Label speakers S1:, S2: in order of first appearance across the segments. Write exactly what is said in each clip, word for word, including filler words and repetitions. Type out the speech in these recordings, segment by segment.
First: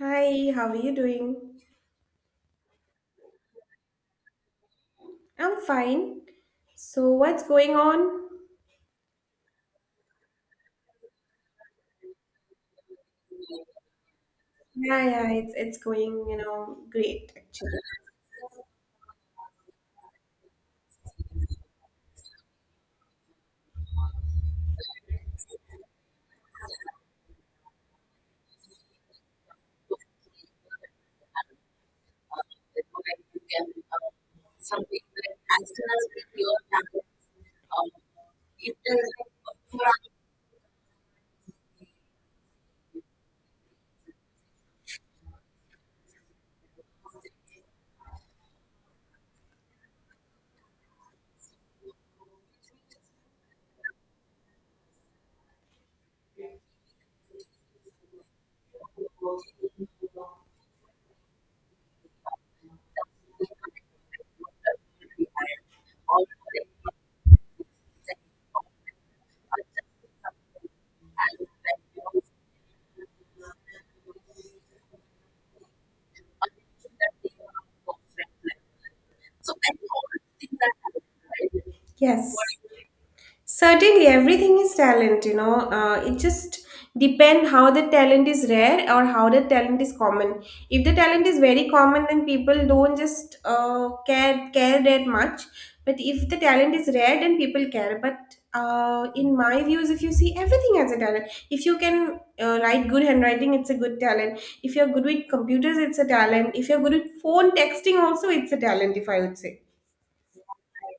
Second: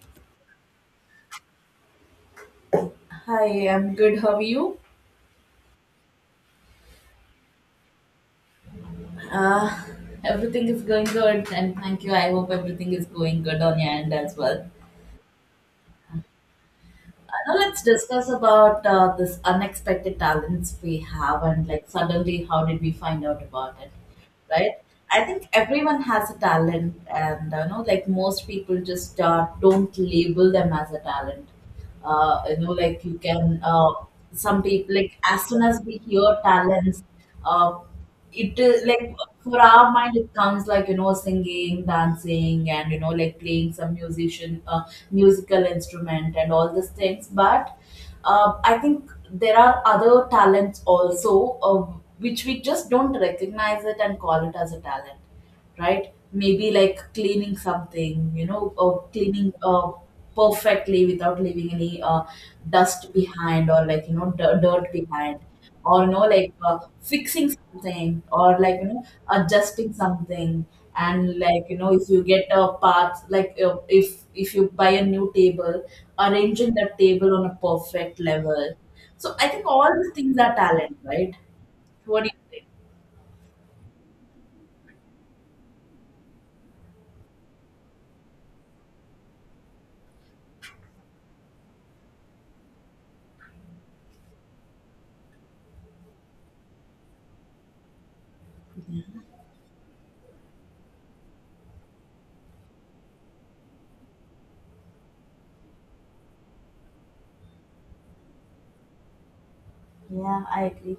S1: Hi, how are you doing?
S2: Hi, I'm good. How are you?
S1: I'm fine. So what's going on?
S2: Uh, Everything is going good, and thank you. I hope everything is going good on your end as well.
S1: Yeah, yeah, it's it's going, you know, great
S2: Uh, now
S1: actually.
S2: let's discuss about uh, this unexpected talents we have, and like suddenly, how did we find out about it, right? I think everyone has a talent, and uh, you know, like most people just uh, don't label them as a talent. Uh, you know, like you can, uh, some people, like as soon as we hear talents, uh, it is like for our mind, it comes like you know, singing, dancing, and you know, like playing some musician, uh, musical instrument, and all these things. But uh, I think there are other talents also. Uh, which we just don't recognize it and call it as a talent, right? Maybe like cleaning something, you know, or cleaning uh, perfectly without leaving any uh, dust behind, or like you know d- dirt behind, or you know like uh, fixing something, or like you know adjusting something. And like you know if you get a path, like uh, if if you buy a new table, arranging that table on a perfect level. So I think all these things are talent, right? What do
S1: Yes.
S2: you think?
S1: Certainly, everything is talent, you know. Uh, it just depend how the talent is rare or how the talent is common. If the talent is very common, then people don't just uh, care care that much. But if the talent is rare, then people care. But uh, in my views, if you see everything as a talent, if you can uh, write good handwriting, it's a good talent. If you're good with computers, it's a talent. If you're good with phone texting, also it's a talent. If I would say.
S2: Yeah, I agree.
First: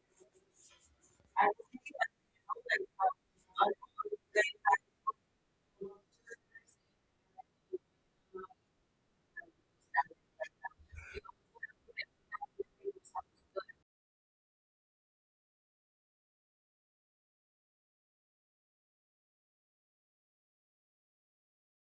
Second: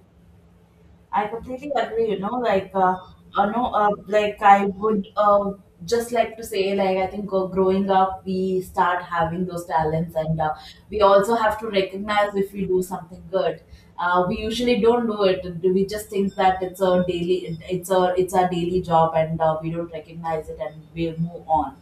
S2: I completely agree, you know, like, uh, uh no, uh, like I would uh, just like to say, like, I think uh, growing up, we start having those talents, and uh, we also have to recognize if we do something good. Uh, we usually don't do it. We just think that it's a daily, it's a, it's our daily job, and uh, we don't recognize it, and we move on.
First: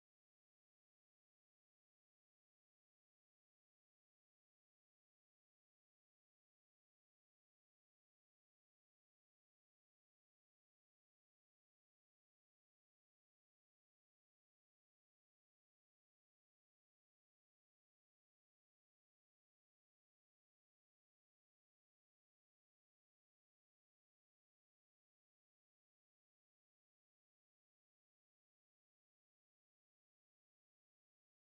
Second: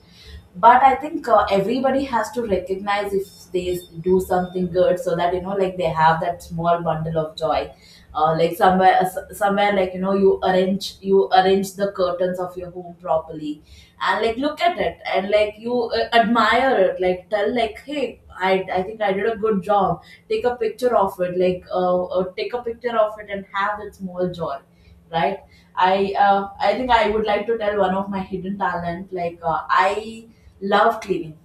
S2: But I think uh, everybody has to recognize if they s- do something good, so that you know like they have that small bundle of joy uh, like somewhere uh, s- somewhere, like you know, you arrange you arrange the curtains of your home properly and like look at it and like you uh, admire it, like tell like, hey, I, I think I did a good job. Take a picture of it, like uh, uh, take a picture of it and have that small joy, right? i uh, I think I would like to tell one of my hidden talent, like uh, I love cleaning.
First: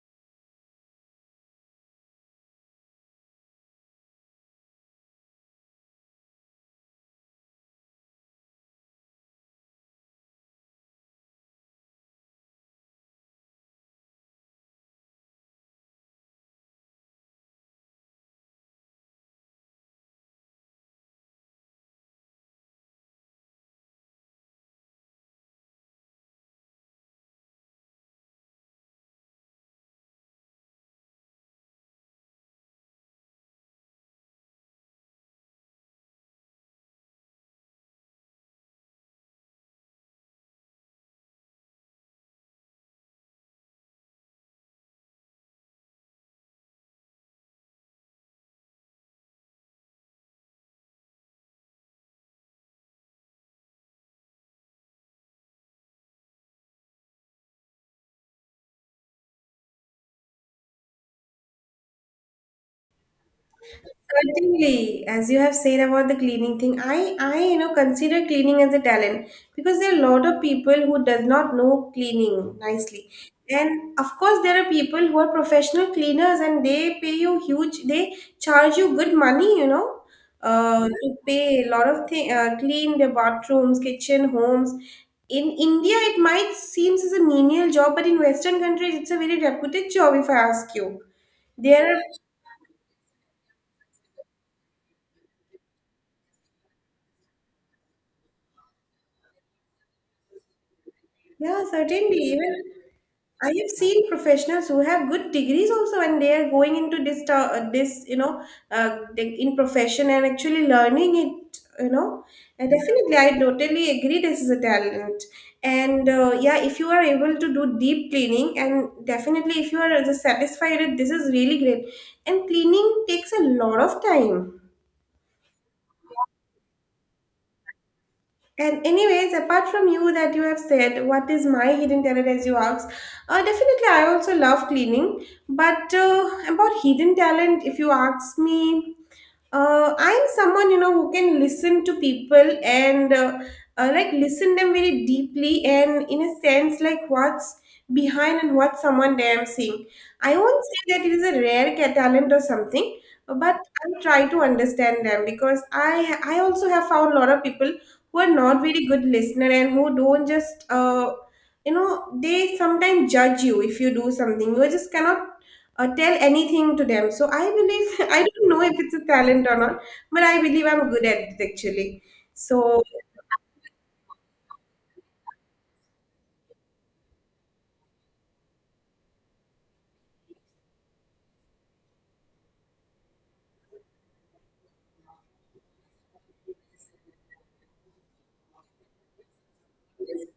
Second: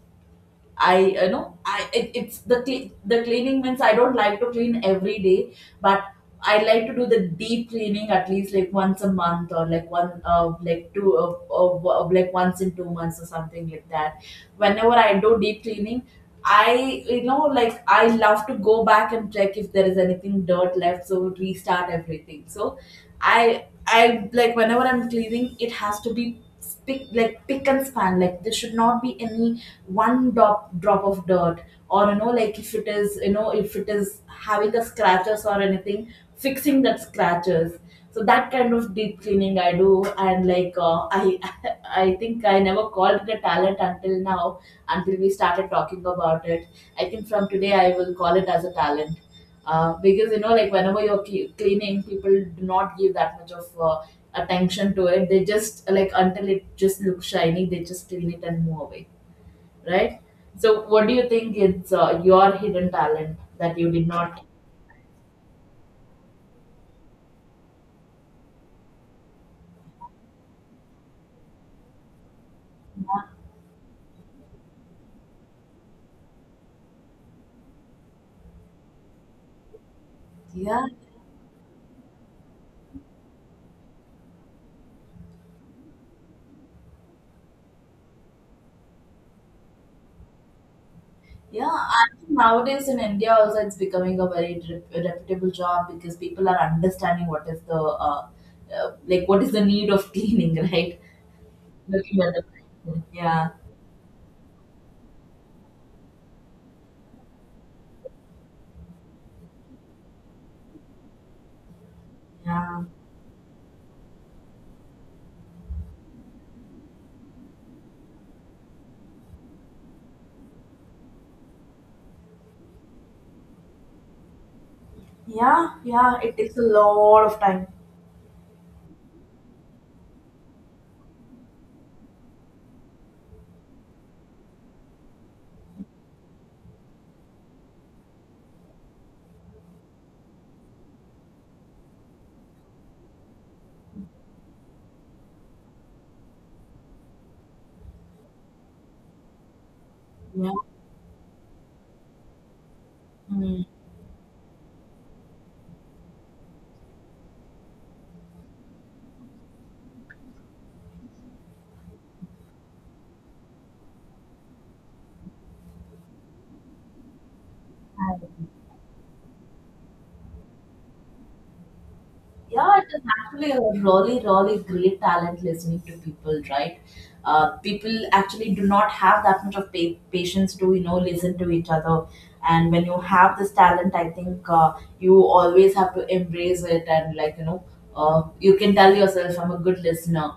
S2: I you know I it, it's the cle- the cleaning means I don't like to clean every day, but I like to do the deep cleaning at least like once a month, or like one uh, like two uh, uh, like once in two months or something like that. Whenever I do deep cleaning, I you know like I love to go back and check if there is anything dirt left, so restart everything. So I I like whenever I'm cleaning, it has to be pick like pick and span. Like there should not be any one drop drop of dirt, or you know like if it is, you know, if it is having a scratches or anything, fixing that scratches. So that kind of deep cleaning I do, and like uh, I I think I never called it a talent until now, until we started talking about it. I think from today I will call it as a talent, uh, because you know, like whenever you're cle- cleaning, people do not give that much of uh, attention to it. They just like, until it just looks shiny, they just clean it and move away, right? So, what do you think is uh, your hidden talent that you did not?
S1: Certainly, as you have said about the cleaning thing, I, I, you know, consider cleaning as a talent because there are a lot of people who does not know cleaning nicely. And of course, there are people who are professional cleaners and they pay you huge, they charge you good money, you know, uh,
S2: Yeah,
S1: to pay a lot of thing, uh, clean their bathrooms, kitchen, homes. In India, it might seems as a menial job, but in Western countries, it's a very reputed job, if I ask you.
S2: yeah.
S1: There are,
S2: I think nowadays in India also, it's becoming a very rep- reputable job, because people are understanding what is the uh, uh, like what is the need of cleaning, right?
S1: yeah, certainly,
S2: Looking at
S1: even.
S2: the
S1: I
S2: yeah,
S1: have seen professionals who have good degrees also, and they are going into this, to- uh, this you know, uh, they- in profession and actually learning it, you know. And
S2: yeah,
S1: definitely, I totally agree. This is a talent, and uh, yeah, if you are able to do deep cleaning, and definitely if you are satisfied, this is really great. And cleaning takes a lot of time.
S2: yeah, yeah. It takes a lot of time.
S1: And anyways, apart from you that you have said, what is my hidden talent as you asked? Uh, definitely, I also love cleaning. But uh, about hidden talent, if you ask me, uh, I'm someone you know who can listen to people and uh, uh, like listen them very deeply and in a sense like what's behind and what someone damn saying. I
S2: Yeah.
S1: won't say that it is a rare ca- talent or something, but I try to understand them because i i also have found a lot of people who are not very good listener and who don't just uh, you know, they sometimes judge you if you do something. You just cannot or tell anything to them. So I believe, I
S2: Mm.
S1: don't know if it's a talent or not, but I believe I'm good at it actually.
S2: Yeah,
S1: So
S2: it is actually a really, really great talent listening to people, right? Uh, people actually do not have that much of pa- patience to, you know, listen to each other. And when you have this talent, I think uh, you always have to embrace it, and, like, you know, uh, you can tell yourself, I'm a good listener.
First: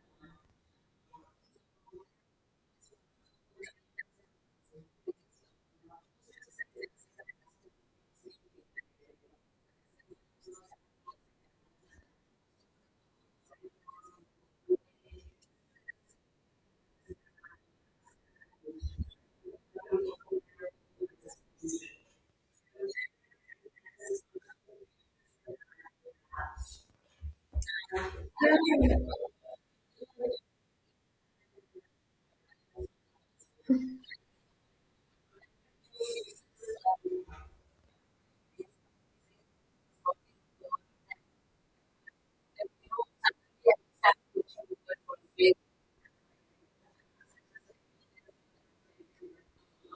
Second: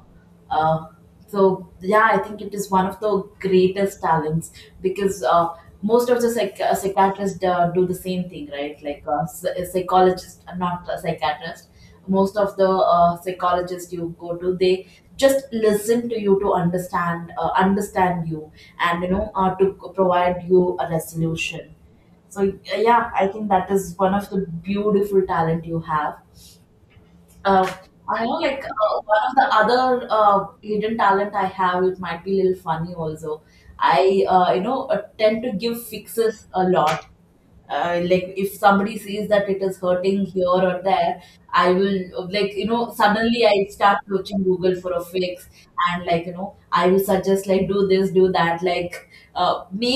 S2: Uh, so, yeah, I think it is one of the greatest talents, because uh, most of the psych- uh, psychiatrists uh, do the same thing, right? Like uh, psychologists, not a psychiatrist. Most of the uh, psychologists you go to, they just listen to you to understand, uh, understand you, and you know, uh, to provide you a resolution. So uh, yeah, I think that is one of the beautiful talent you have. uh, I know, like uh, one of the other uh, hidden talent I have, it might be a little funny also. I uh, you know, uh, tend to give fixes a lot. Uh, like if somebody sees that it is hurting here or there, I will uh, like you know, suddenly I start searching Google for a fix, and like you know I will suggest, like, do this, do that, like uh, me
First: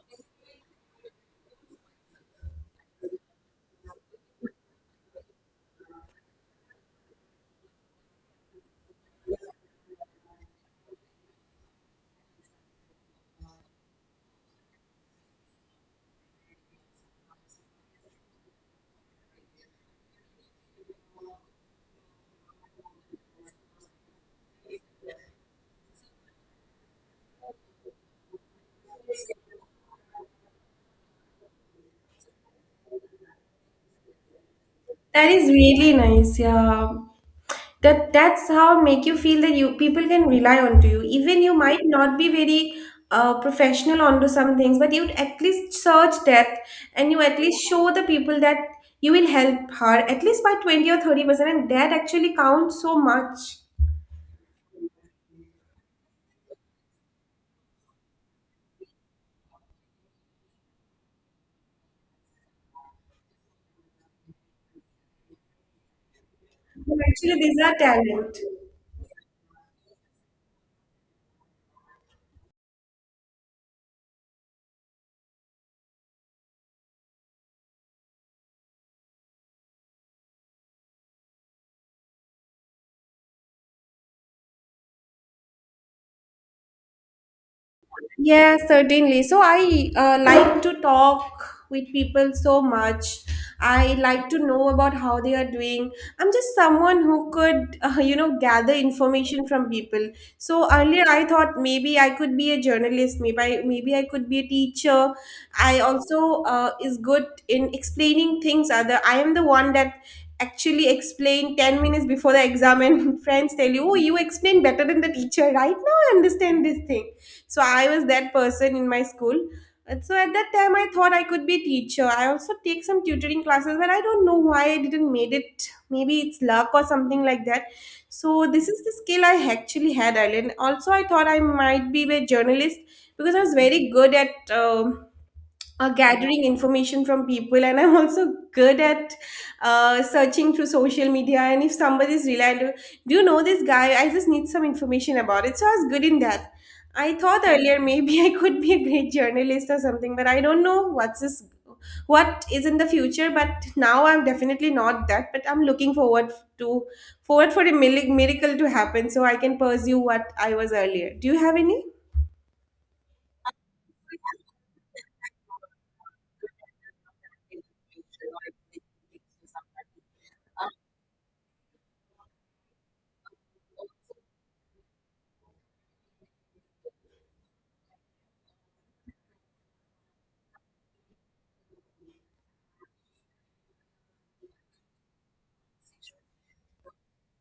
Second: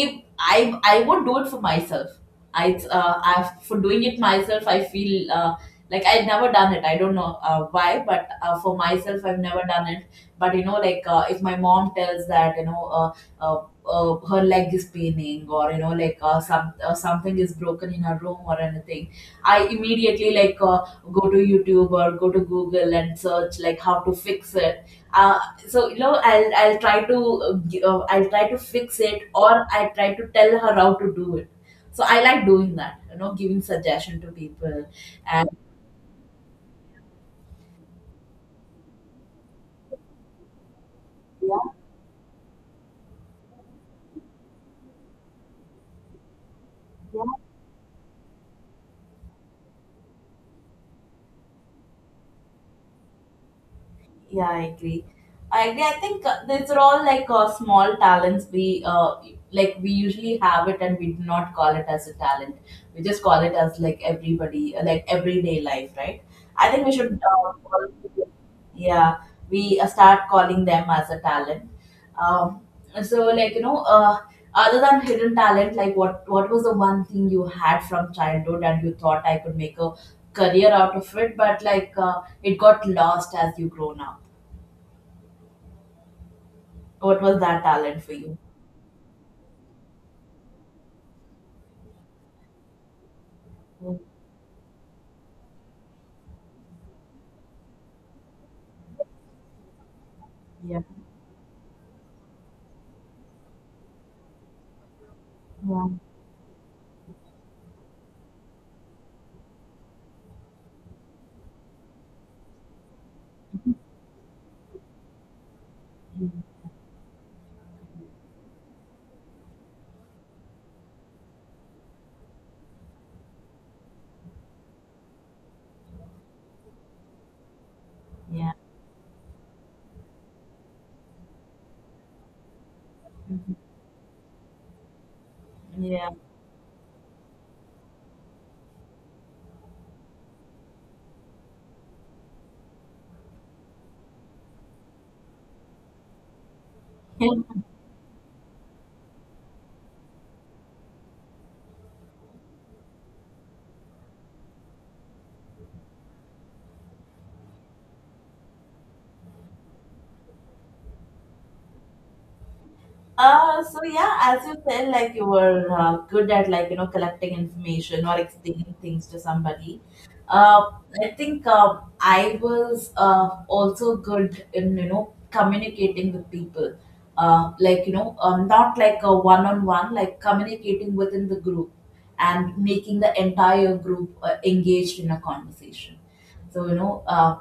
S2: i i won't do it for myself. i uh, I, for doing it myself, I feel uh, like I've never done it. I don't know uh, why, but uh, for myself I've never done it. But you know like uh, if my mom tells that you know uh, uh, uh, her leg is paining, or you know like uh, some uh, something is broken in her room or anything, I immediately like uh, go to YouTube or go to Google and search like how to fix it. uh, so you know i'll I'll try to uh, gi- uh, I'll try to fix it, or I try to tell her how to do it. So I like doing that, you know, giving suggestion to people.
S1: that is
S2: And
S1: really nice. Yeah. That that's how make you feel that you people can rely on to you. Even you
S2: yeah,
S1: might not be very uh, professional onto some things, but you'd at least search that and you
S2: yeah.
S1: at least show the people that you will help her at least by twenty or thirty percent and that actually counts so much.
S2: Yeah, I agree. I agree. I think uh, these are all like uh, small talents. We uh, like we usually have it, and we do not call it as a talent. We just call it as like everybody, uh, like everyday life, right? I think
S1: So
S2: we should.
S1: actually,
S2: Uh,
S1: these are
S2: call it,
S1: talent.
S2: yeah, we uh, start calling them as a talent. Um, so like you know, uh, other than hidden talent, like what what was the one thing you had from childhood, and you thought I could make a career out of it, but like uh, it got lost as you grown up. What was that talent for you?
S1: Yeah, certainly. So I uh, like to talk with people so much. I like to know about how they are doing. I'm just someone who could, uh, you know, gather information from people. So
S2: Yeah.
S1: earlier I thought maybe I could be a journalist, maybe I, maybe I could be a teacher. I
S2: Yeah.
S1: also uh, is good in explaining things other. I am the one that actually explain ten minutes before the exam, and friends tell you, oh, you explain better than the teacher. Right now I understand this thing. So I was that person in my school. And so at that time, I thought I could be a teacher. I also take some tutoring classes, but I don't know why I didn't made it. Maybe it's luck or something like that. So
S2: Yeah.
S1: this is the skill I actually had earlier. And also, I thought I might be a journalist because I was
S2: Mhm.
S1: very good at. Um uh,
S2: Yeah.
S1: gathering information from people, and I'm also good at uh, searching through social media. And if somebody is reliant, do you know this guy? I just need some information about it. So I was good in that. I thought earlier maybe I could be a great journalist or something, but I don't know what's this, what is in the future. But now I'm definitely not that, but I'm looking forward to forward for a mili- miracle to happen so I can pursue what I was earlier. Do you have any?
S2: Uh, so yeah, as you said, like you were uh, good at like you know collecting information or explaining things to somebody. Uh, I think uh, I was uh, also good in you know communicating with people. Uh, like you know, um, not like a one-on-one, like communicating within the group, and making the entire group uh, engaged in a conversation. So you know, uh,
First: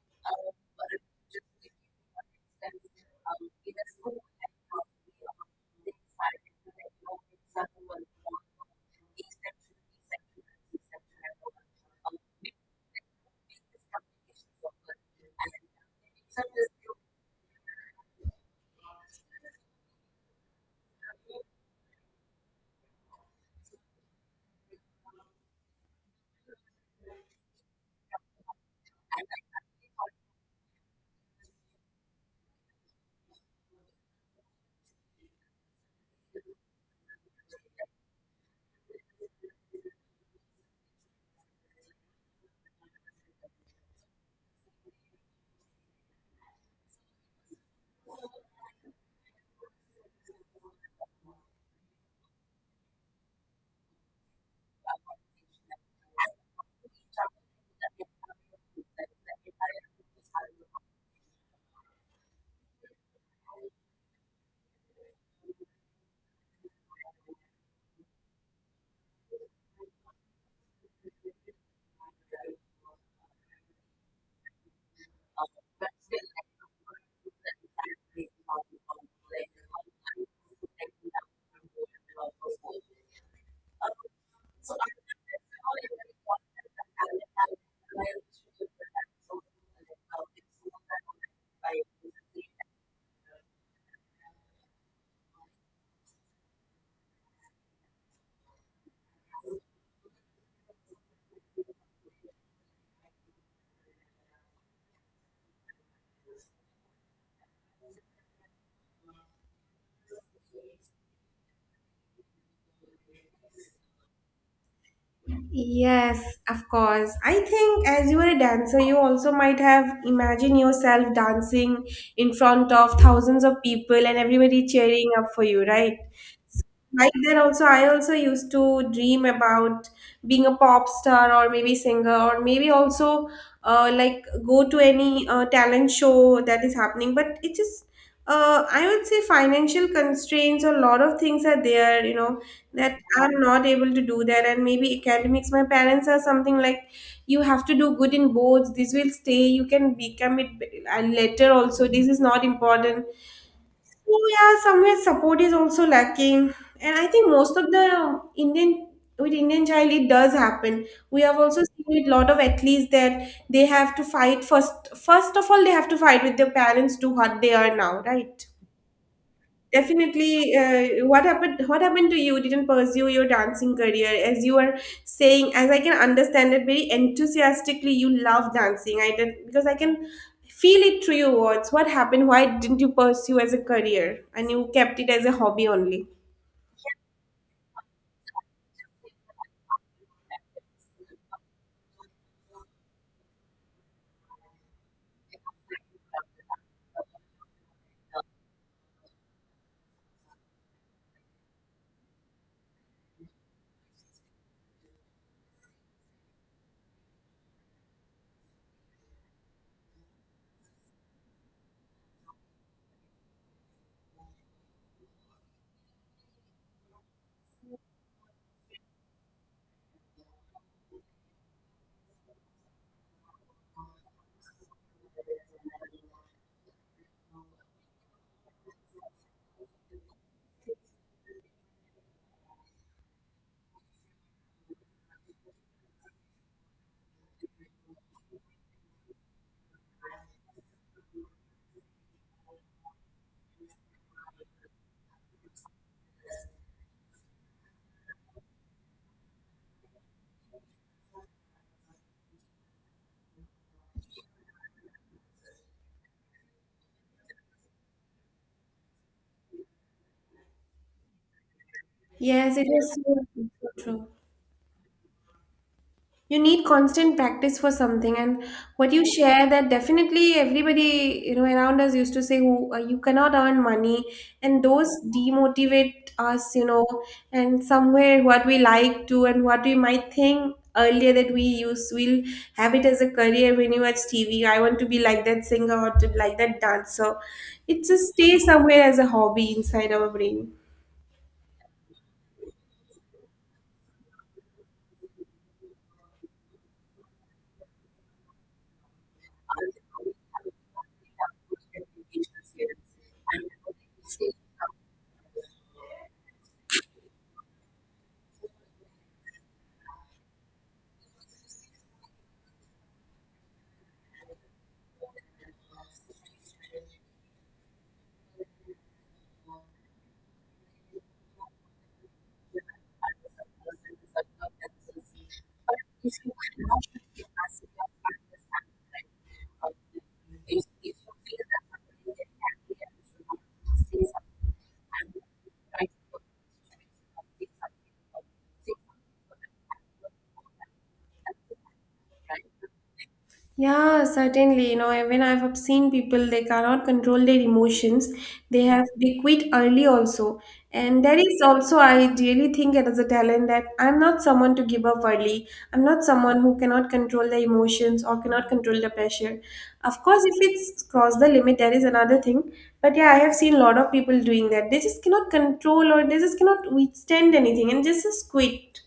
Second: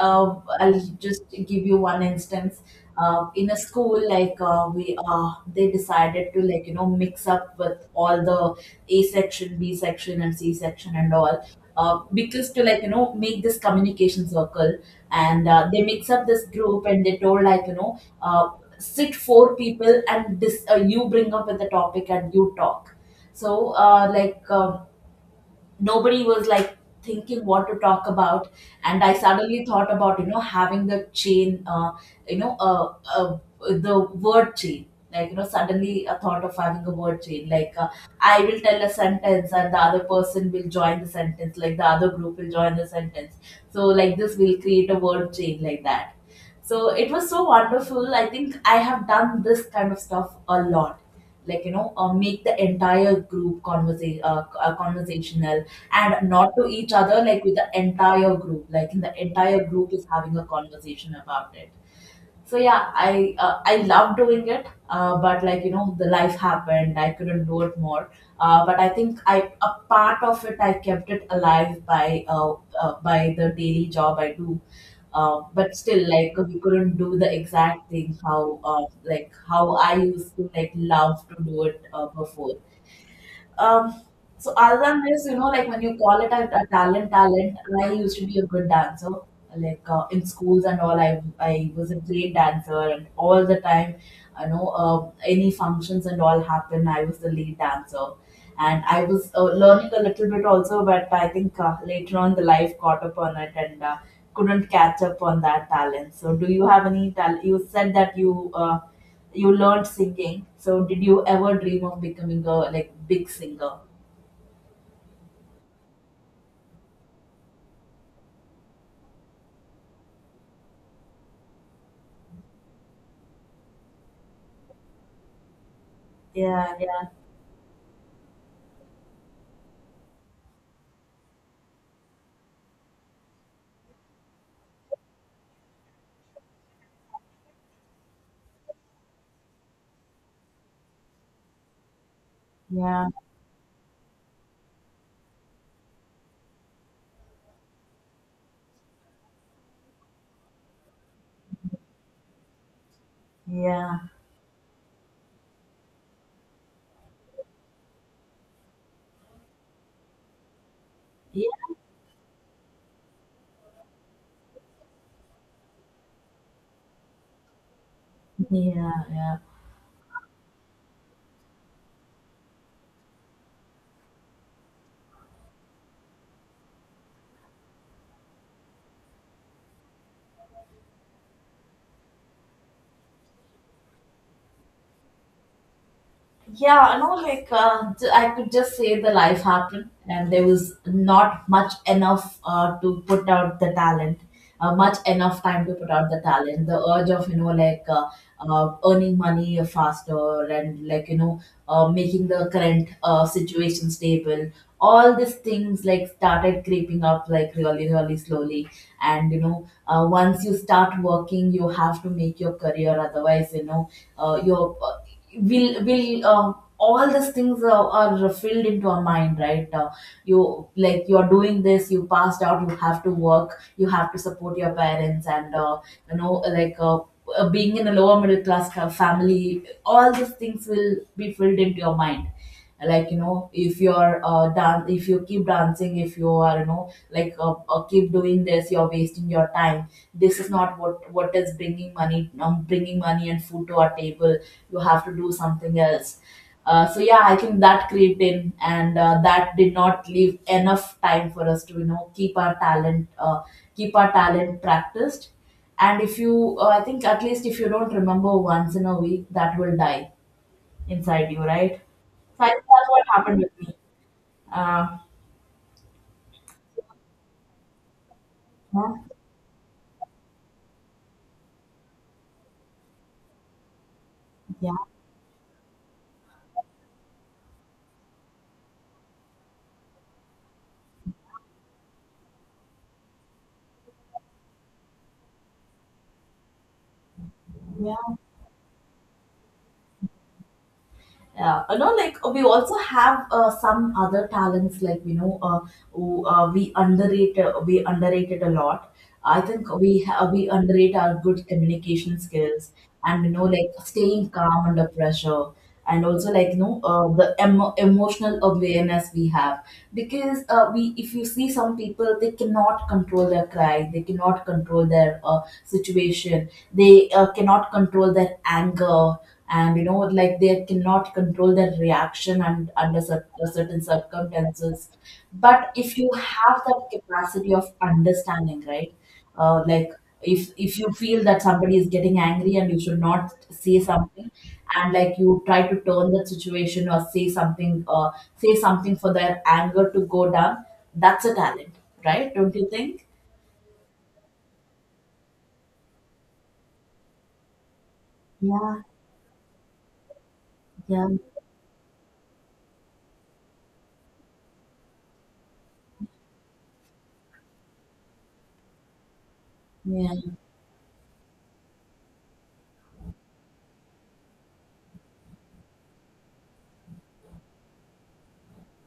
S2: uh, I'll just give you one instance. Uh, in a school, like uh, we uh, they decided to like you know mix up with all the A section, B section, and C section and all, uh, because to like you know make this communication circle, and uh, they mix up this group and they told like you know uh, sit four people, and this uh, you bring up with the topic and you talk. So uh, like uh, nobody was like thinking what to talk about. And I suddenly thought about you know having the chain, uh, you know uh, uh, the word chain, like you know, suddenly a thought of having a word chain, like uh, I will tell a sentence and the other person will join the sentence, like the other group will join the sentence. So like this will create a word chain like that. So it was so wonderful. I think I have done this kind of stuff a lot, like you know uh, make the entire group conversa- uh, uh, conversational, and not to each other, like with the entire group. Like in the entire group is having a conversation about it. So yeah, I uh, I love doing it, uh, but like you know, the life happened. I couldn't do it more. Uh, but I think I, a part of it I kept it alive by uh, uh, by the daily job I do. Uh, but still, like we couldn't do the exact thing how uh, like how I used to like love to do it uh, before. Um, so other than this, you know, like when you call it a, a talent, talent, I used to be a good dancer. Like uh, in schools and all, I I was a great dancer, and all the time, you know, uh, any functions and all happen, I was the lead dancer, and I was uh, learning a little bit also, but I think uh, later on the life caught up on it and uh, couldn't catch up on that talent. So, do you have any talent? You said that you uh, you learned singing. So did you ever dream of becoming a like big singer?
S1: Yes, of course. I think as you were a dancer, you also might have imagined yourself dancing in front of thousands of people and everybody cheering up for you, right? So,
S2: Yeah, yeah,
S1: like that also, I also used to dream about being a pop star or maybe singer or maybe also uh, like go to any uh, talent show that is happening. But it just, uh, I would say financial constraints, a lot of things are there, you know, that
S2: yeah,
S1: I'm not able to do that, and maybe academics. My parents are something like, you have to do good in boards. This will stay. You can become it b- uh, later also. This is not important.
S2: yeah,
S1: So yeah, somewhere support is also lacking, and I think most of the Indian, with Indian child it does happen. We have
S2: yeah,
S1: also seen a lot of athletes that they have to fight first. First of all, they have to fight with their parents to what they are now, right?
S2: yeah, yeah.
S1: Definitely. Uh, what happened? What happened to you? You didn't pursue your dancing career, as you are saying. As I can understand it very enthusiastically, you love dancing. I did because I can feel it through your words. What happened? Why didn't you pursue as a career, and you kept it as a hobby only?
S2: Yeah, I know, like, uh, j- I could just say the life happened, and there was not much enough uh, to put out the talent, uh, much enough time to put out the talent. The urge of, you know, like uh, uh, earning money faster and, like, you know, uh, making the current uh, situation stable. All these things, like, started creeping up, like, really, really slowly. And, you know, uh, once you start working, you have to make your career, otherwise, you know, uh, your uh, will will uh, all these things uh, are filled into our mind, right? Uh, you like you're doing this, you passed out, you have to work, you have to support your parents, and uh, you know, like uh, uh, being in a lower middle class ca- family, all these things will be filled into your mind, like you know, if you're uh dance, if you keep dancing, if you are, you know, like uh, uh, keep doing this, you're wasting your time. This is not what what is bringing money, um, bringing money and food to our table. You have to do something else. uh, so yeah, I think that crept in, and uh, that did not leave enough time for us to, you know, keep our talent uh, keep our talent practiced. And if you uh, I think at least if you don't remember once in a week, that will die inside you, right? So I
S1: Yes,
S2: think
S1: it
S2: that's
S1: is
S2: what
S1: so
S2: happened
S1: so
S2: with me.
S1: true.
S2: Uh,
S1: You need constant practice for something. And what
S2: yeah,
S1: you share that definitely everybody, you know, around us used to say who uh, you cannot earn money, and
S2: yeah,
S1: those demotivate us, you know. And somewhere what we like to and what we might think earlier that we use we'll have it as a career, when you watch TV, I want to be like that singer or to like that dancer, it just
S2: yeah.
S1: stays somewhere as a hobby inside our brain.
S2: Yeah, you know, like we also have uh, some other talents, like you know, uh, who, uh, we underrate, uh, we underrated a lot. I think we ha- we underrate our good communication skills and you know, like staying calm under pressure, and also, like you know, uh, the emo- emotional awareness we have. Because uh, we, if you see some people, they cannot control their cry, they cannot control their uh, situation, they uh, cannot control their anger, and you know like they cannot control their reaction and under cer- uh, certain circumstances. But if you have that capacity of understanding, right, uh, like if if you feel that somebody is getting angry and you should not say something, and like you try to turn the situation or say something uh, say something for their anger to go down, that's a talent, right? Don't you think?
S1: Yeah, certainly. You know, even I've have seen people, they cannot control their emotions. They
S2: Yeah,
S1: have they quit early also. And
S2: yeah,
S1: there is also, I really think it is a talent that I'm not someone to give up early. I'm not someone who cannot control the emotions or cannot control the pressure. Of
S2: yeah.
S1: course, if it's cross the limit, that is another thing. But yeah, I have seen a lot of people doing that. They just cannot control or they just cannot withstand anything and just, just quit.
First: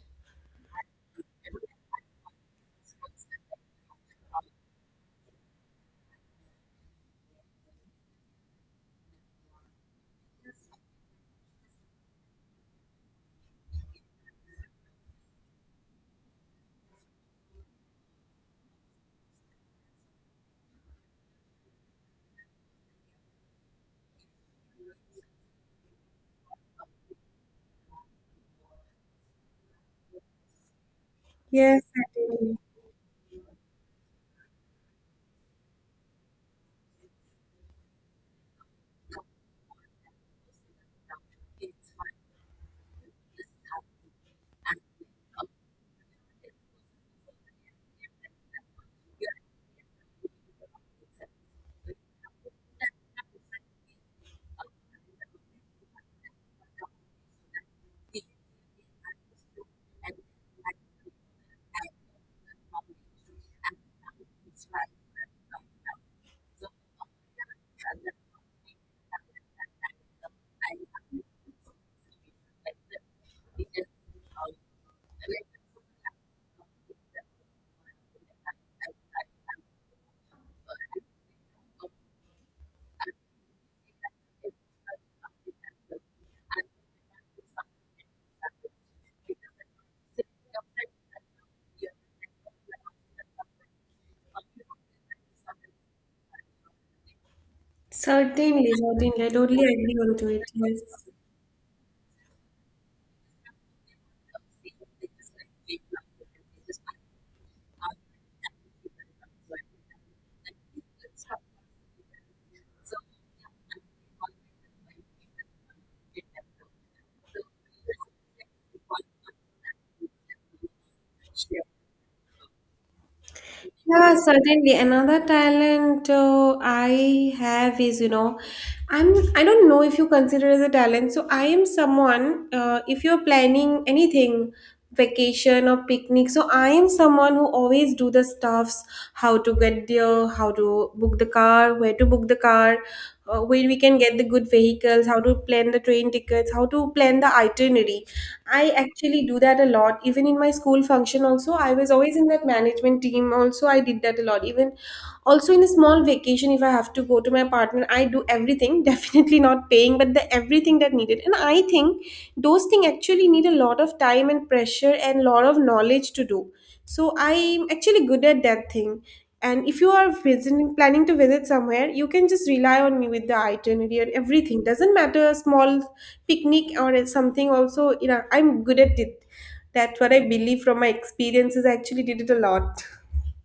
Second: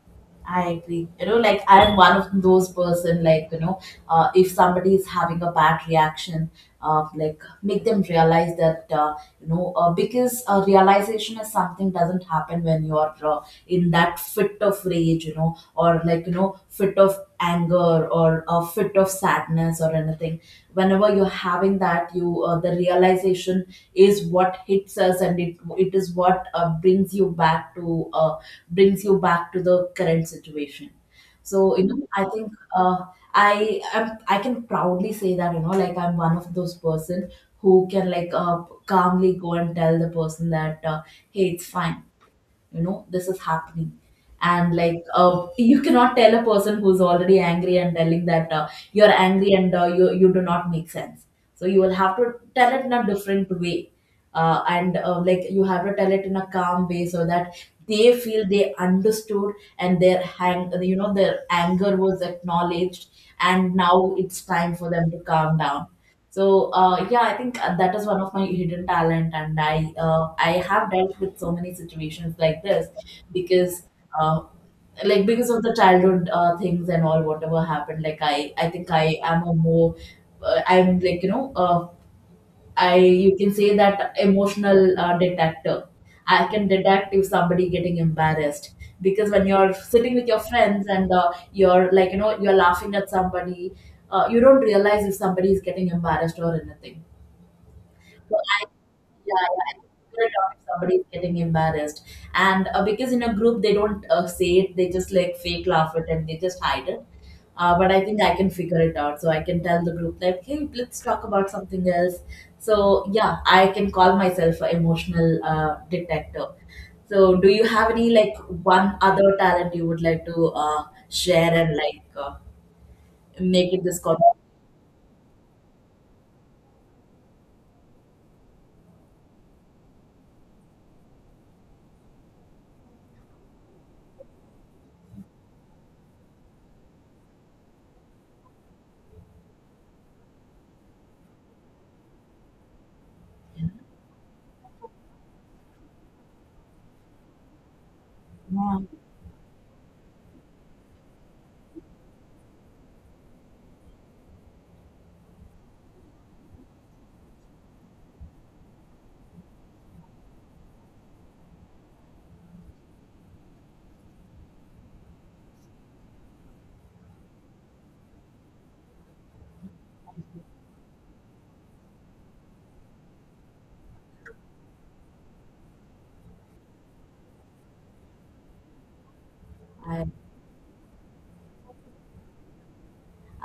S2: I agree. You know, like I am one of those person. Like you know, uh, if somebody is having a bad reaction, uh, like make them realize that uh, you know, uh, because uh, realization is something doesn't happen when you're uh, in that fit of rage, you know, or like you know, fit of anger or a fit of sadness or anything. Whenever you're having that, you uh, the realization is what hits us, and it it is what uh, brings you back to. Uh, brings you back to the current situation. So
S1: Yes,
S2: you know, I think
S1: certainly.
S2: uh, I am, I can proudly say that, you know, like I'm one of those person who can like uh, calmly go and tell the person that, uh, hey, it's fine, you know, this is happening. And like uh, you cannot tell a person who's already angry and telling that uh, you're angry and uh, you you do not make sense. So you will have to tell it in a different way, uh, and uh, like you have to tell it in a calm way so that they feel they understood, and their hang you know, their anger was acknowledged, and now it's time for them to calm down. So uh, yeah, I think uh, that is one of my hidden talent, and I uh, I have dealt with so many situations like this, because uh, like because of the childhood uh, things and all, whatever happened. Like I I think I am a more uh, I'm like, you know, uh, I, you can say that, emotional uh, detector. I can detect if somebody getting embarrassed, because when you're sitting with your friends and uh, you're like, you know, you're laughing at somebody, uh, you don't realize if somebody is getting embarrassed or anything. So I,
S1: Certainly, certainly. I
S2: yeah,
S1: totally
S2: yeah, I can
S1: agree
S2: figure
S1: onto
S2: it
S1: it.
S2: out if
S1: Yes.
S2: somebody is getting embarrassed. And uh, because in a group, they don't uh, say it, they just like fake laugh it and they just hide it. Uh, but I think I can figure it out. So I can tell the group that, hey, let's talk about something else. So yeah, I can call myself an emotional uh, detective. So do you have any like one other talent you would like to uh, share and like uh, make it this
S1: Yeah,
S2: call?
S1: certainly. Another talent uh, I have is, you know, I'm I don't know if you consider as a talent. So I am someone. Uh, if you're planning anything, vacation or picnic, so I am someone who always do the stuffs, how to get there, how to book the car, where to book the car, uh, where we can get the good vehicles, how to plan the train tickets, how to plan the itinerary. I
S2: Yeah.
S1: actually do that a lot. Even in my school function, also, I was always in that management team. Also, I did that a lot. Even also in a small vacation, if I have to go to my partner, I do everything. Definitely not paying, but the everything that needed. And I think those things actually need a lot of time and pressure and lot of knowledge to do. So I'm actually good at that thing. And if you are visiting, planning to visit somewhere, you can just rely on me with the itinerary and everything. Doesn't matter small picnic or something, also you know I'm good at it. That's what I believe from my experiences. I actually did it a lot.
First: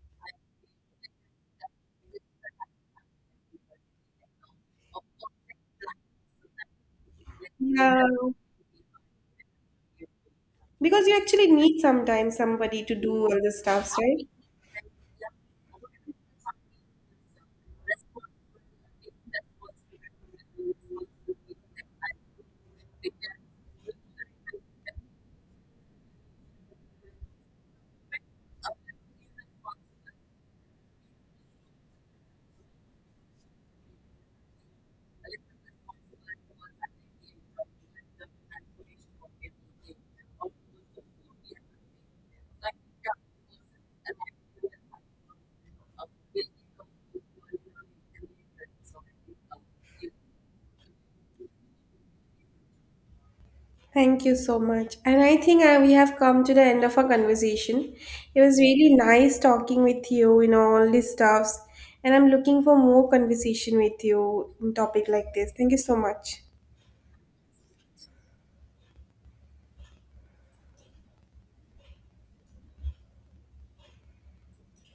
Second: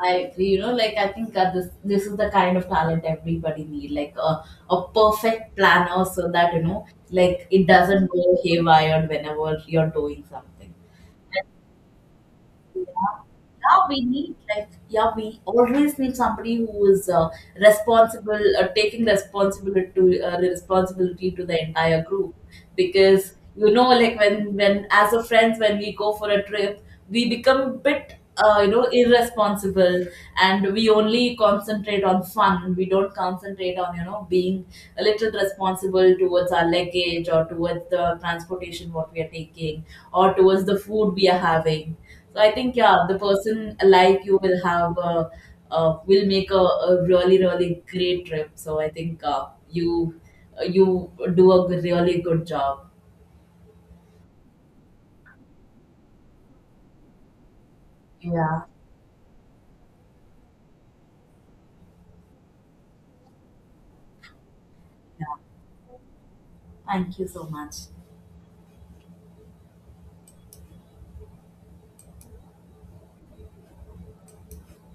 S2: I agree. You know, like I think uh, this this is the kind of talent everybody need, like a a perfect planner, so that you know, like it
S1: Yeah,
S2: doesn't go haywire whenever you're doing something.
S1: because you actually need sometimes somebody to do all the
S2: Yeah,
S1: stuffs,
S2: we
S1: right?
S2: need like, yeah, we always need somebody who is uh, responsible, uh, taking responsibility to uh, responsibility to the entire group. Because you know, like when when as a friends, when we go for a trip, we become a bit uh, you know, irresponsible, and we only concentrate on fun, we don't concentrate on, you know, being a little responsible towards our luggage or towards the transportation what we are taking, or towards the food we are having. So I think yeah, the person like you will have a, uh, will make a, a really really great trip. So I think uh, you you do a really good job.
S1: Thank you so much. And I think uh, we have come to the end of our conversation. It was
S2: Yeah.
S1: really nice talking with you, you know, all these stuffs. And I'm looking for more conversation with you on topic
S2: Yeah.
S1: like this. Thank you so much.
S2: Thank you so much.